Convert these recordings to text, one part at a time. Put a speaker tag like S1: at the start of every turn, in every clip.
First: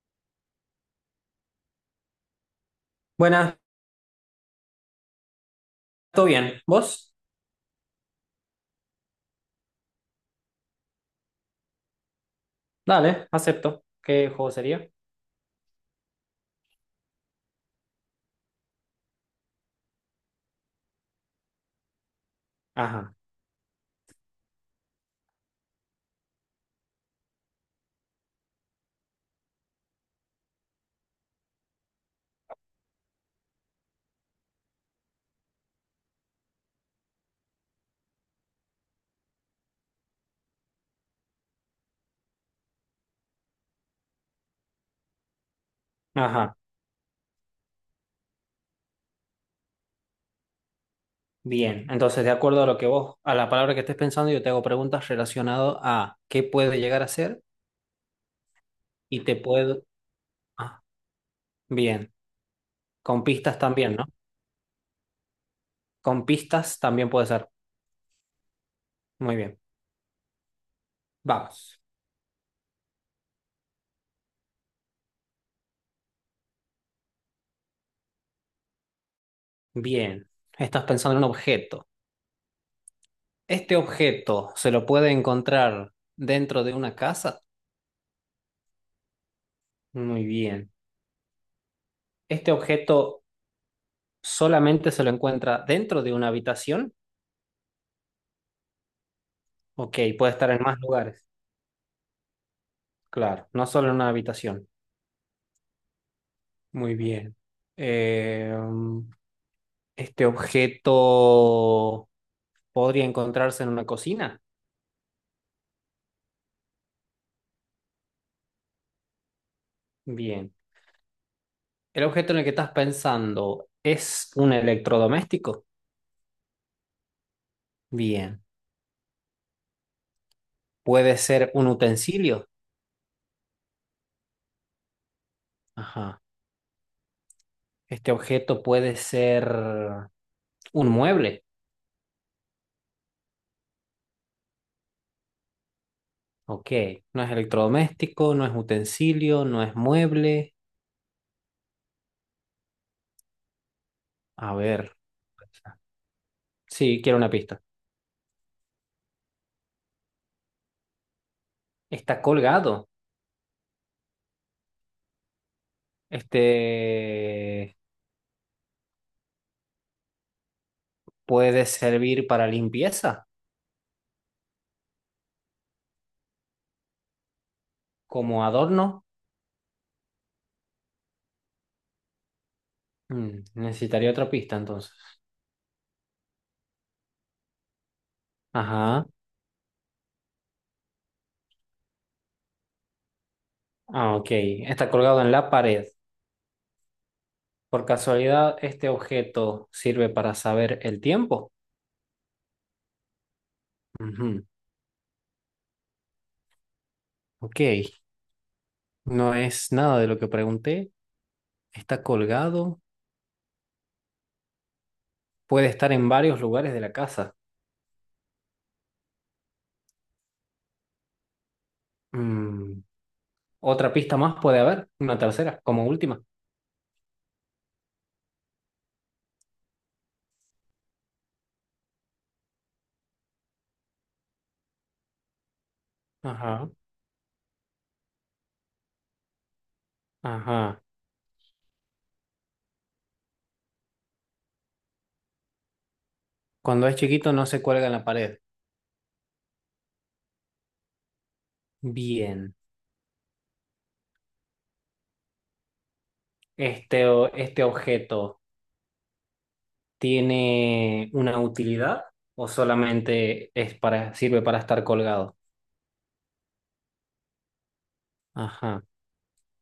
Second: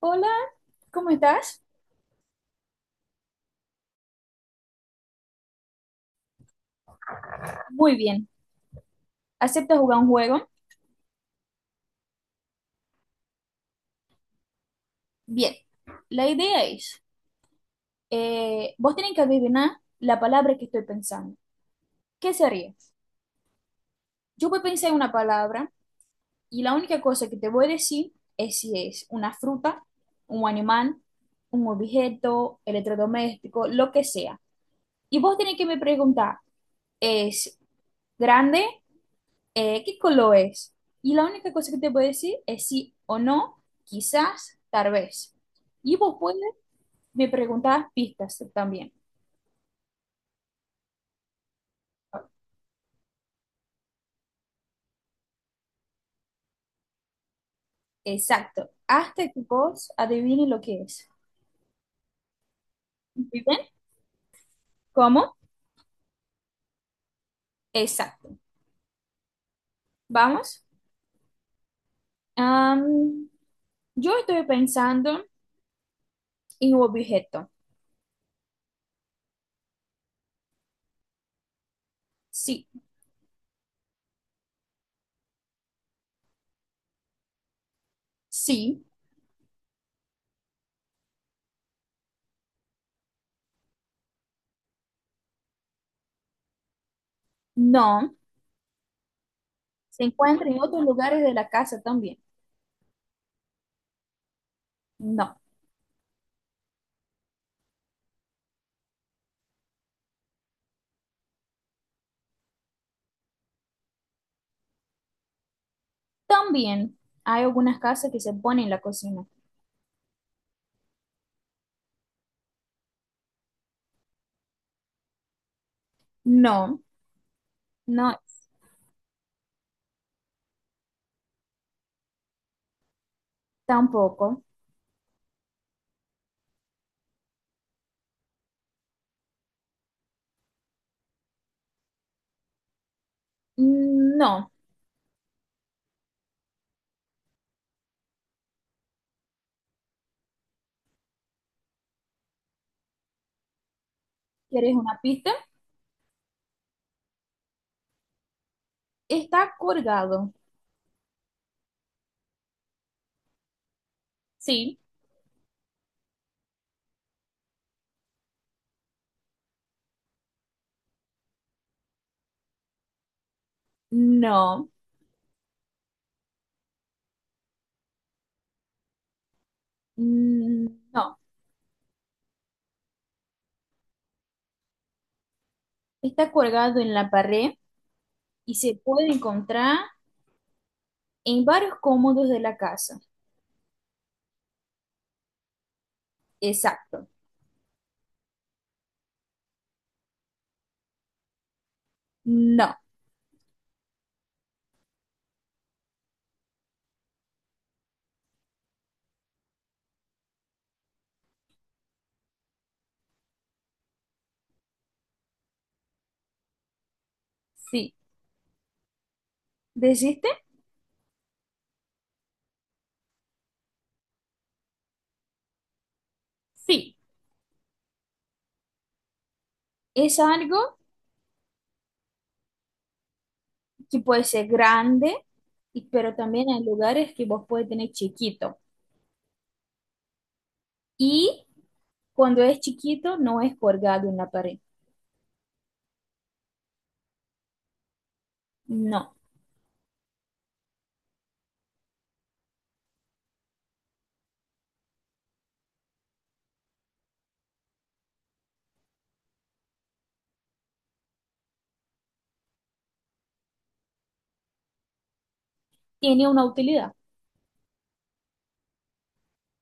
S1: Hola, ¿cómo estás?
S2: Buenas, ¿todo bien? ¿Vos?
S1: Muy bien. ¿Aceptas jugar un juego?
S2: Dale, acepto. ¿Qué juego sería?
S1: Bien. La idea es, vos tenés que adivinar la palabra que estoy pensando. ¿Qué sería?
S2: Ajá,
S1: Yo voy a pensar en una palabra y la única cosa que te voy a decir es si es una fruta, un animal, un objeto, electrodoméstico, lo que sea. Y vos tenés que me preguntar, ¿es grande? ¿Qué color es? Y la única cosa que te puedo decir es sí o no, quizás, tal vez. Y vos puedes
S2: ajá,
S1: me preguntar pistas también.
S2: bien. Entonces, de acuerdo a lo que vos, a la palabra que estés pensando, yo te hago preguntas relacionadas a qué puede llegar a ser
S1: Exacto.
S2: y
S1: Hasta
S2: te
S1: que
S2: puedo...
S1: vos adivine lo que
S2: Ah,
S1: es.
S2: bien. Con
S1: ¿Muy bien?
S2: pistas también, ¿no?
S1: ¿Cómo?
S2: Con pistas también puede ser.
S1: Exacto.
S2: Muy bien.
S1: Vamos.
S2: Vamos.
S1: Am, yo estoy pensando en un objeto.
S2: Bien. Estás pensando en un objeto.
S1: Sí,
S2: ¿Este objeto se lo puede encontrar dentro de una casa?
S1: sí,
S2: Muy bien. ¿Este objeto solamente se lo encuentra dentro de una habitación?
S1: no.
S2: Ok,
S1: Se
S2: puede
S1: encuentra
S2: estar
S1: en
S2: en más
S1: otros lugares
S2: lugares.
S1: de la casa también.
S2: Claro, no solo en una habitación.
S1: No.
S2: Muy bien. Eh, mm, este objeto podría encontrarse en una cocina.
S1: También hay algunas casas que se ponen en la cocina.
S2: Bien. El objeto en el que estás pensando es un electrodoméstico.
S1: No. No,
S2: Bien. Puede ser un utensilio.
S1: tampoco.
S2: Ajá. Este objeto puede ser un mueble.
S1: Mm, no.
S2: Ok. No es electrodoméstico, no es utensilio, no es mueble. A
S1: ¿Quieres
S2: ver.
S1: una pista?
S2: Sí, quiero una pista.
S1: Está colgado.
S2: Está colgado.
S1: Sí.
S2: Este puede servir para limpieza,
S1: No.
S2: como adorno.
S1: Mm, no.
S2: Necesitaría otra pista entonces.
S1: Está colgado en la pared y se
S2: Ajá.
S1: puede encontrar en varios cómodos de la casa.
S2: Ah, ok. Está colgado en la pared.
S1: Exacto.
S2: Por casualidad, este objeto sirve para saber el tiempo.
S1: No.
S2: Ujú. Ok. No es nada de lo que pregunté. Está colgado. Puede estar en varios lugares de la casa.
S1: Sí. ¿Desiste?
S2: Mm. Otra pista más puede haber. Una tercera, como última.
S1: Sí. Es algo que puede ser grande, y- pero también hay
S2: Ajá.
S1: lugares que vos puedes tener chiquito.
S2: Ajá.
S1: Y cuando es chiquito, no es colgado en la pared.
S2: Cuando es chiquito no se cuelga en la pared.
S1: No.
S2: Bien. Este, este objeto tiene una utilidad o solamente es para, ¿sirve para estar colgado?
S1: Tiene una utilidad.
S2: Ajá.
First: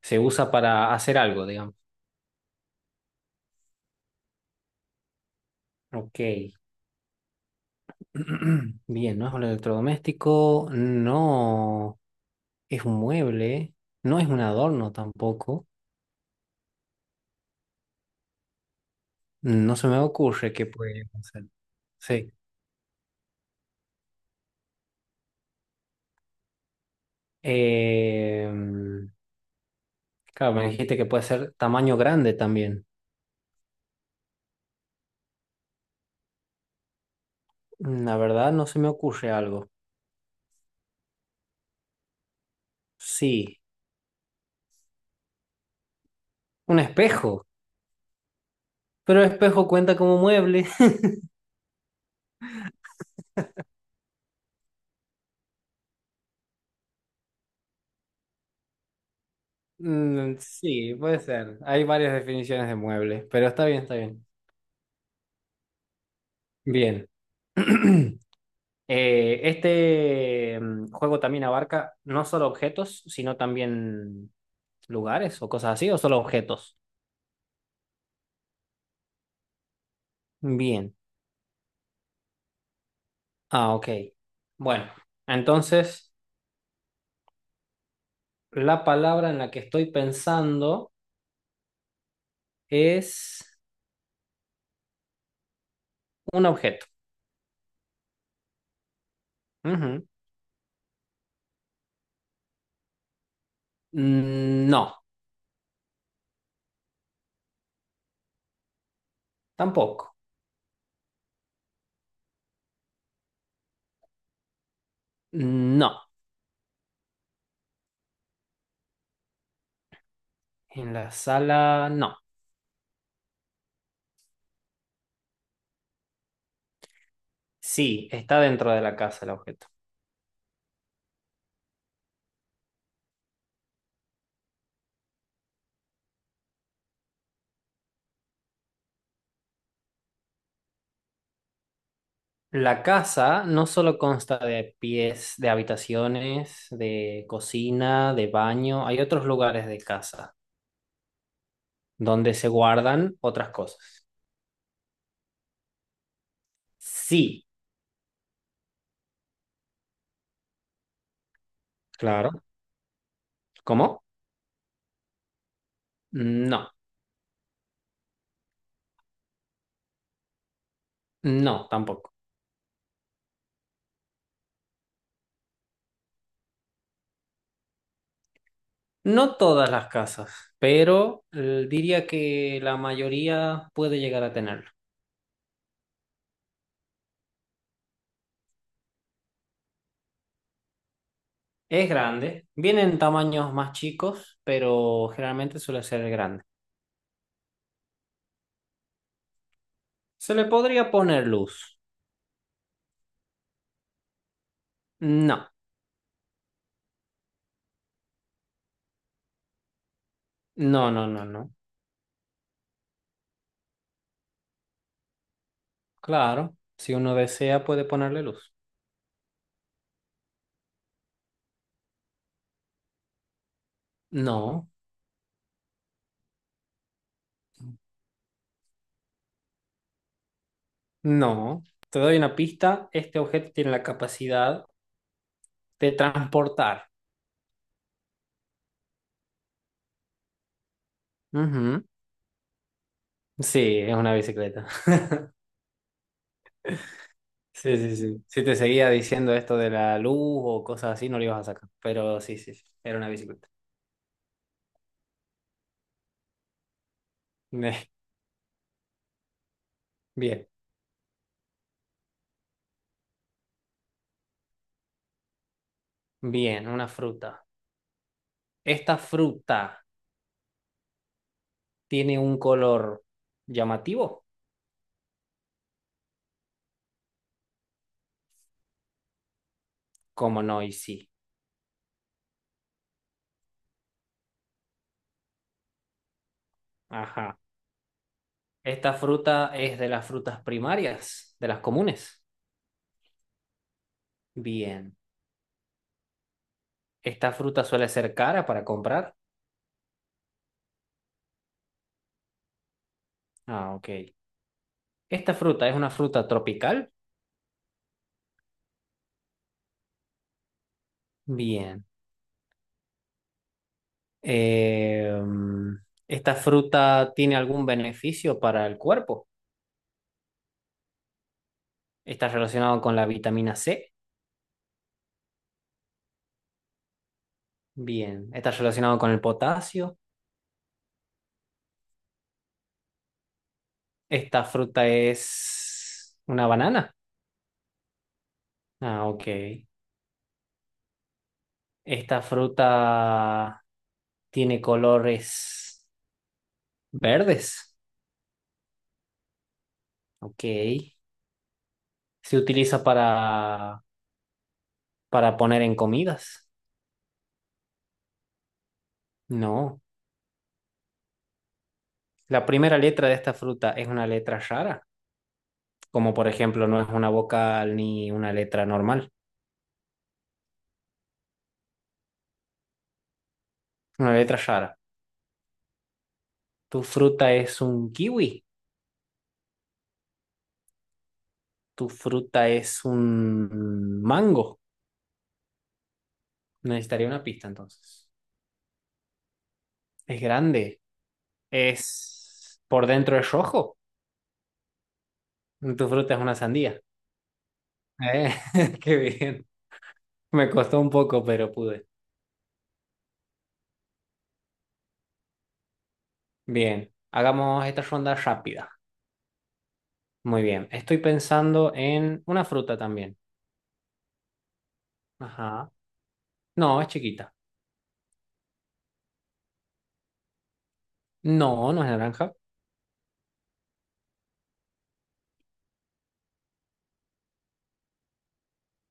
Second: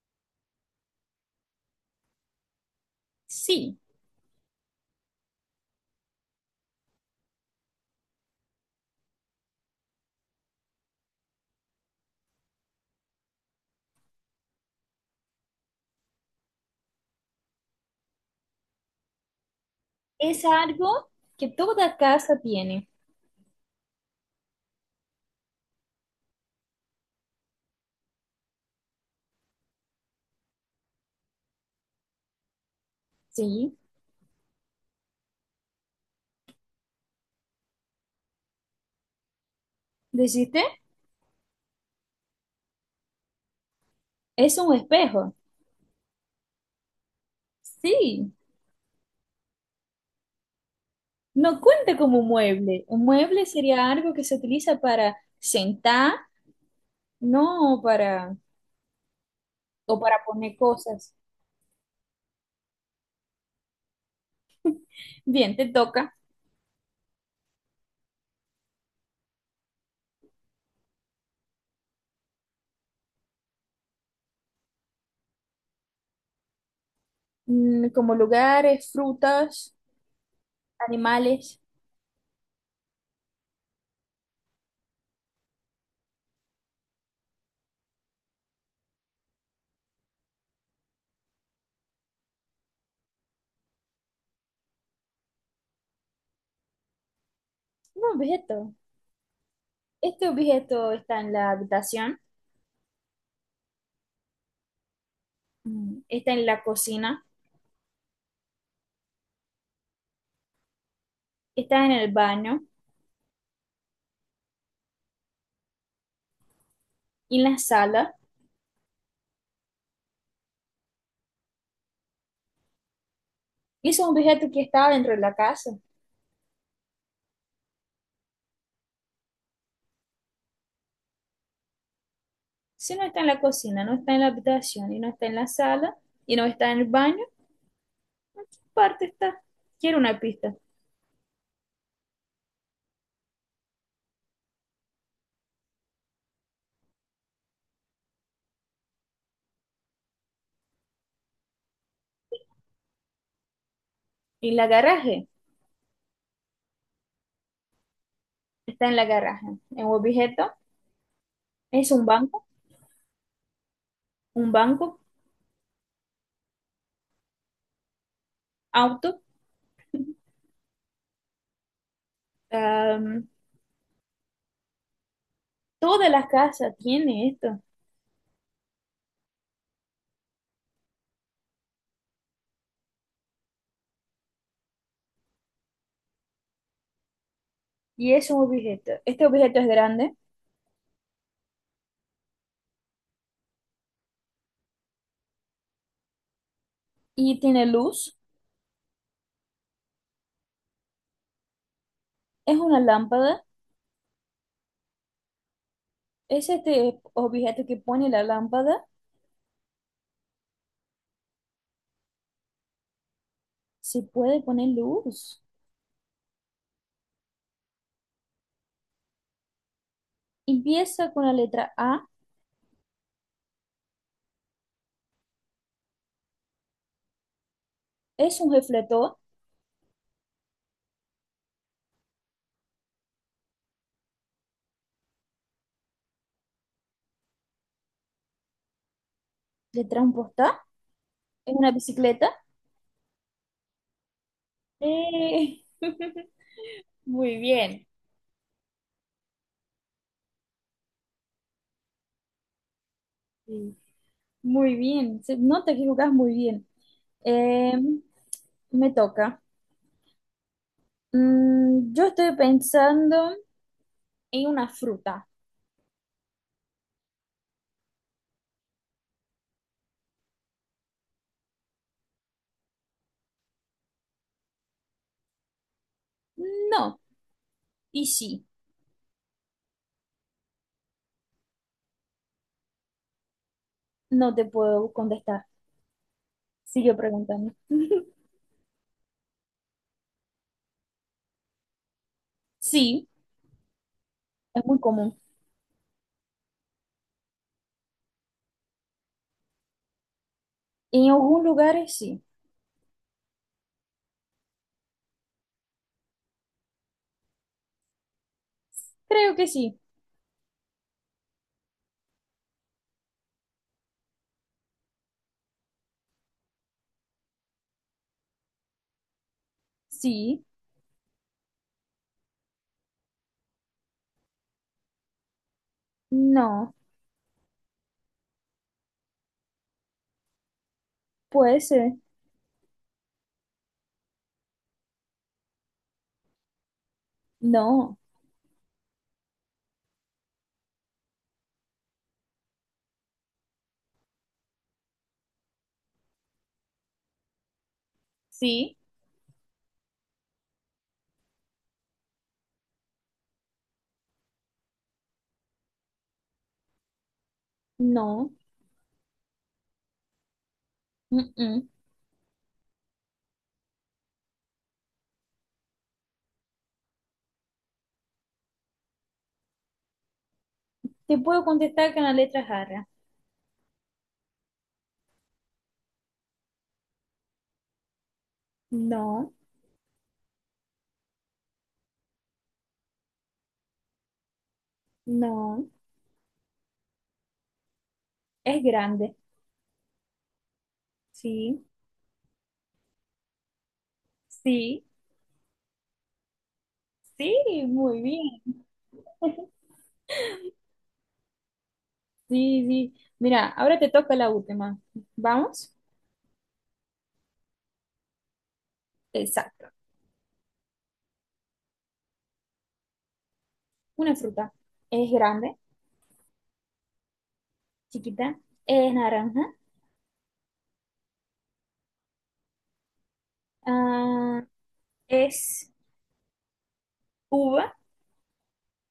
S2: Se usa para hacer algo, digamos.
S1: Sí,
S2: Ok. Bien, no es un electrodoméstico, no es un mueble, no es un adorno tampoco. No se me
S1: es
S2: ocurre qué puede
S1: algo
S2: ser.
S1: que toda
S2: Sí.
S1: casa tiene.
S2: Eh, claro, me dijiste que puede ser tamaño grande también.
S1: Sí.
S2: La verdad no se me ocurre algo.
S1: ¿Dijiste?
S2: Sí,
S1: Es un espejo.
S2: un espejo,
S1: Sí.
S2: pero espejo cuenta como mueble.
S1: No cuenta como un mueble. Un mueble sería algo que se utiliza para sentar, no para, o para
S2: Mm,
S1: poner
S2: sí,
S1: cosas.
S2: puede ser. Hay varias definiciones de mueble, pero está bien, está bien.
S1: Bien, te toca.
S2: Bien. Juego también abarca no solo objetos, sino también lugares o cosas así, o solo objetos.
S1: Mm, como lugares, frutas,
S2: Bien.
S1: animales.
S2: Ah, ok. Bueno, entonces la palabra en la que estoy pensando es un objeto.
S1: Un objeto.
S2: Ujú.
S1: Este objeto está en la habitación,
S2: Mm, no,
S1: mm, está en la cocina,
S2: tampoco.
S1: está en el baño,
S2: No,
S1: y en la sala.
S2: en la sala no.
S1: Y es un objeto que está dentro de la casa.
S2: Sí, está dentro de la casa el objeto.
S1: Si no está en la cocina, no está en la habitación, y no está en la sala, y no está en el baño, parte está. Quiero una pista.
S2: La casa no solo consta de pies, de habitaciones, de cocina, de baño, hay otros lugares de casa donde se guardan otras cosas.
S1: En la garaje,
S2: Sí,
S1: está en la garaje. Es un objeto, es
S2: claro. ¿Cómo?
S1: un banco,
S2: No,
S1: auto.
S2: no, tampoco.
S1: Am, toda la casa tiene esto.
S2: No todas las casas, pero diría que la mayoría puede llegar a tenerlo.
S1: Y es un objeto. Este objeto es grande
S2: Es grande, viene en tamaños más chicos, pero generalmente suele ser grande.
S1: y tiene luz.
S2: ¿Se le podría poner luz?
S1: Es una lámpara.
S2: No,
S1: Es este objeto que pone la lámpara.
S2: no, no, no, no.
S1: Se puede poner luz.
S2: Claro, si uno desea puede ponerle luz.
S1: Empieza con la letra A.
S2: No,
S1: Es un refletor
S2: no. Te doy una pista, este objeto tiene la capacidad de transportar.
S1: de transportar en una
S2: Ujú.
S1: bicicleta.
S2: Sí, es una bicicleta.
S1: Eh, Muy
S2: Sí,
S1: bien,
S2: sí, sí. Si te seguía diciendo esto de la luz o cosas así, no lo ibas a sacar. Pero sí, sí, sí, era una bicicleta.
S1: sí, muy bien. Se nota que jugás muy bien. Eh, me toca.
S2: Bien,
S1: Mm, yo estoy pensando en una fruta.
S2: bien, una fruta. Esta fruta tiene un color llamativo,
S1: No, y sí,
S2: como no y sí.
S1: no te puedo contestar. Sigue
S2: Ajá.
S1: preguntando.
S2: Esta fruta es de las frutas primarias, de las comunes.
S1: Sí, es muy
S2: Bien.
S1: común.
S2: Esta fruta suele ser cara para comprar.
S1: En algunos lugares sí.
S2: Ah, ok. Esta fruta es una fruta tropical.
S1: Creo que sí.
S2: Bien. Eh, Esta fruta tiene algún beneficio para el cuerpo.
S1: Sí,
S2: Está relacionado con la vitamina C.
S1: no,
S2: Bien. Está relacionado con el potasio.
S1: puede ser.
S2: Esta fruta es una banana.
S1: No.
S2: Ah, ok. Esta fruta tiene colores verdes.
S1: Sí,
S2: Ok. ¿Se utiliza para poner en comidas?
S1: no,
S2: No.
S1: mm, mm.
S2: La primera letra de esta fruta es una letra rara, como por ejemplo no es una vocal ni una letra normal,
S1: Te puedo contestar con la letra jarra.
S2: una letra rara. Tu fruta es un kiwi,
S1: No,
S2: tu fruta es un mango.
S1: no,
S2: Necesitaría una pista entonces.
S1: es grande.
S2: Es grande,
S1: Sí,
S2: es por dentro es rojo.
S1: sí,
S2: Tu fruta es una sandía.
S1: sí, muy
S2: Eh,
S1: bien.
S2: Qué bien. Me costó un poco, pero pude.
S1: Sí, sí. Mira, ahora te toca la última. ¿Vamos?
S2: Bien, hagamos esta ronda rápida.
S1: Exacto.
S2: Muy bien. Estoy pensando en una fruta también.
S1: Una fruta. Es grande,
S2: Ajá. No, es chiquita.
S1: chiquita, es naranja,
S2: No, no es naranja.
S1: ah, es uva.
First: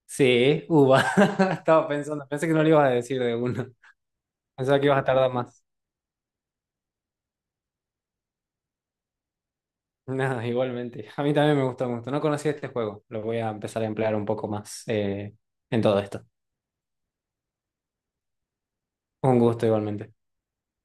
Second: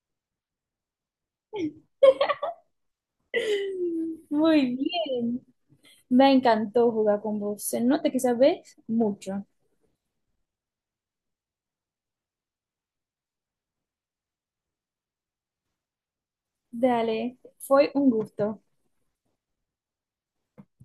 S2: Sí, uva. Estaba pensando, pensé que no le ibas a decir de una.
S1: Muy
S2: Pensaba que ibas a tardar
S1: bien.
S2: más.
S1: Me encantó jugar con vos. Se nota que sabés mucho.
S2: Nada, igualmente. A mí también me gustó mucho. No conocía este juego. Lo voy a empezar a emplear un poco más en todo esto.
S1: Dale, fue un gusto.
S2: Un gusto igualmente.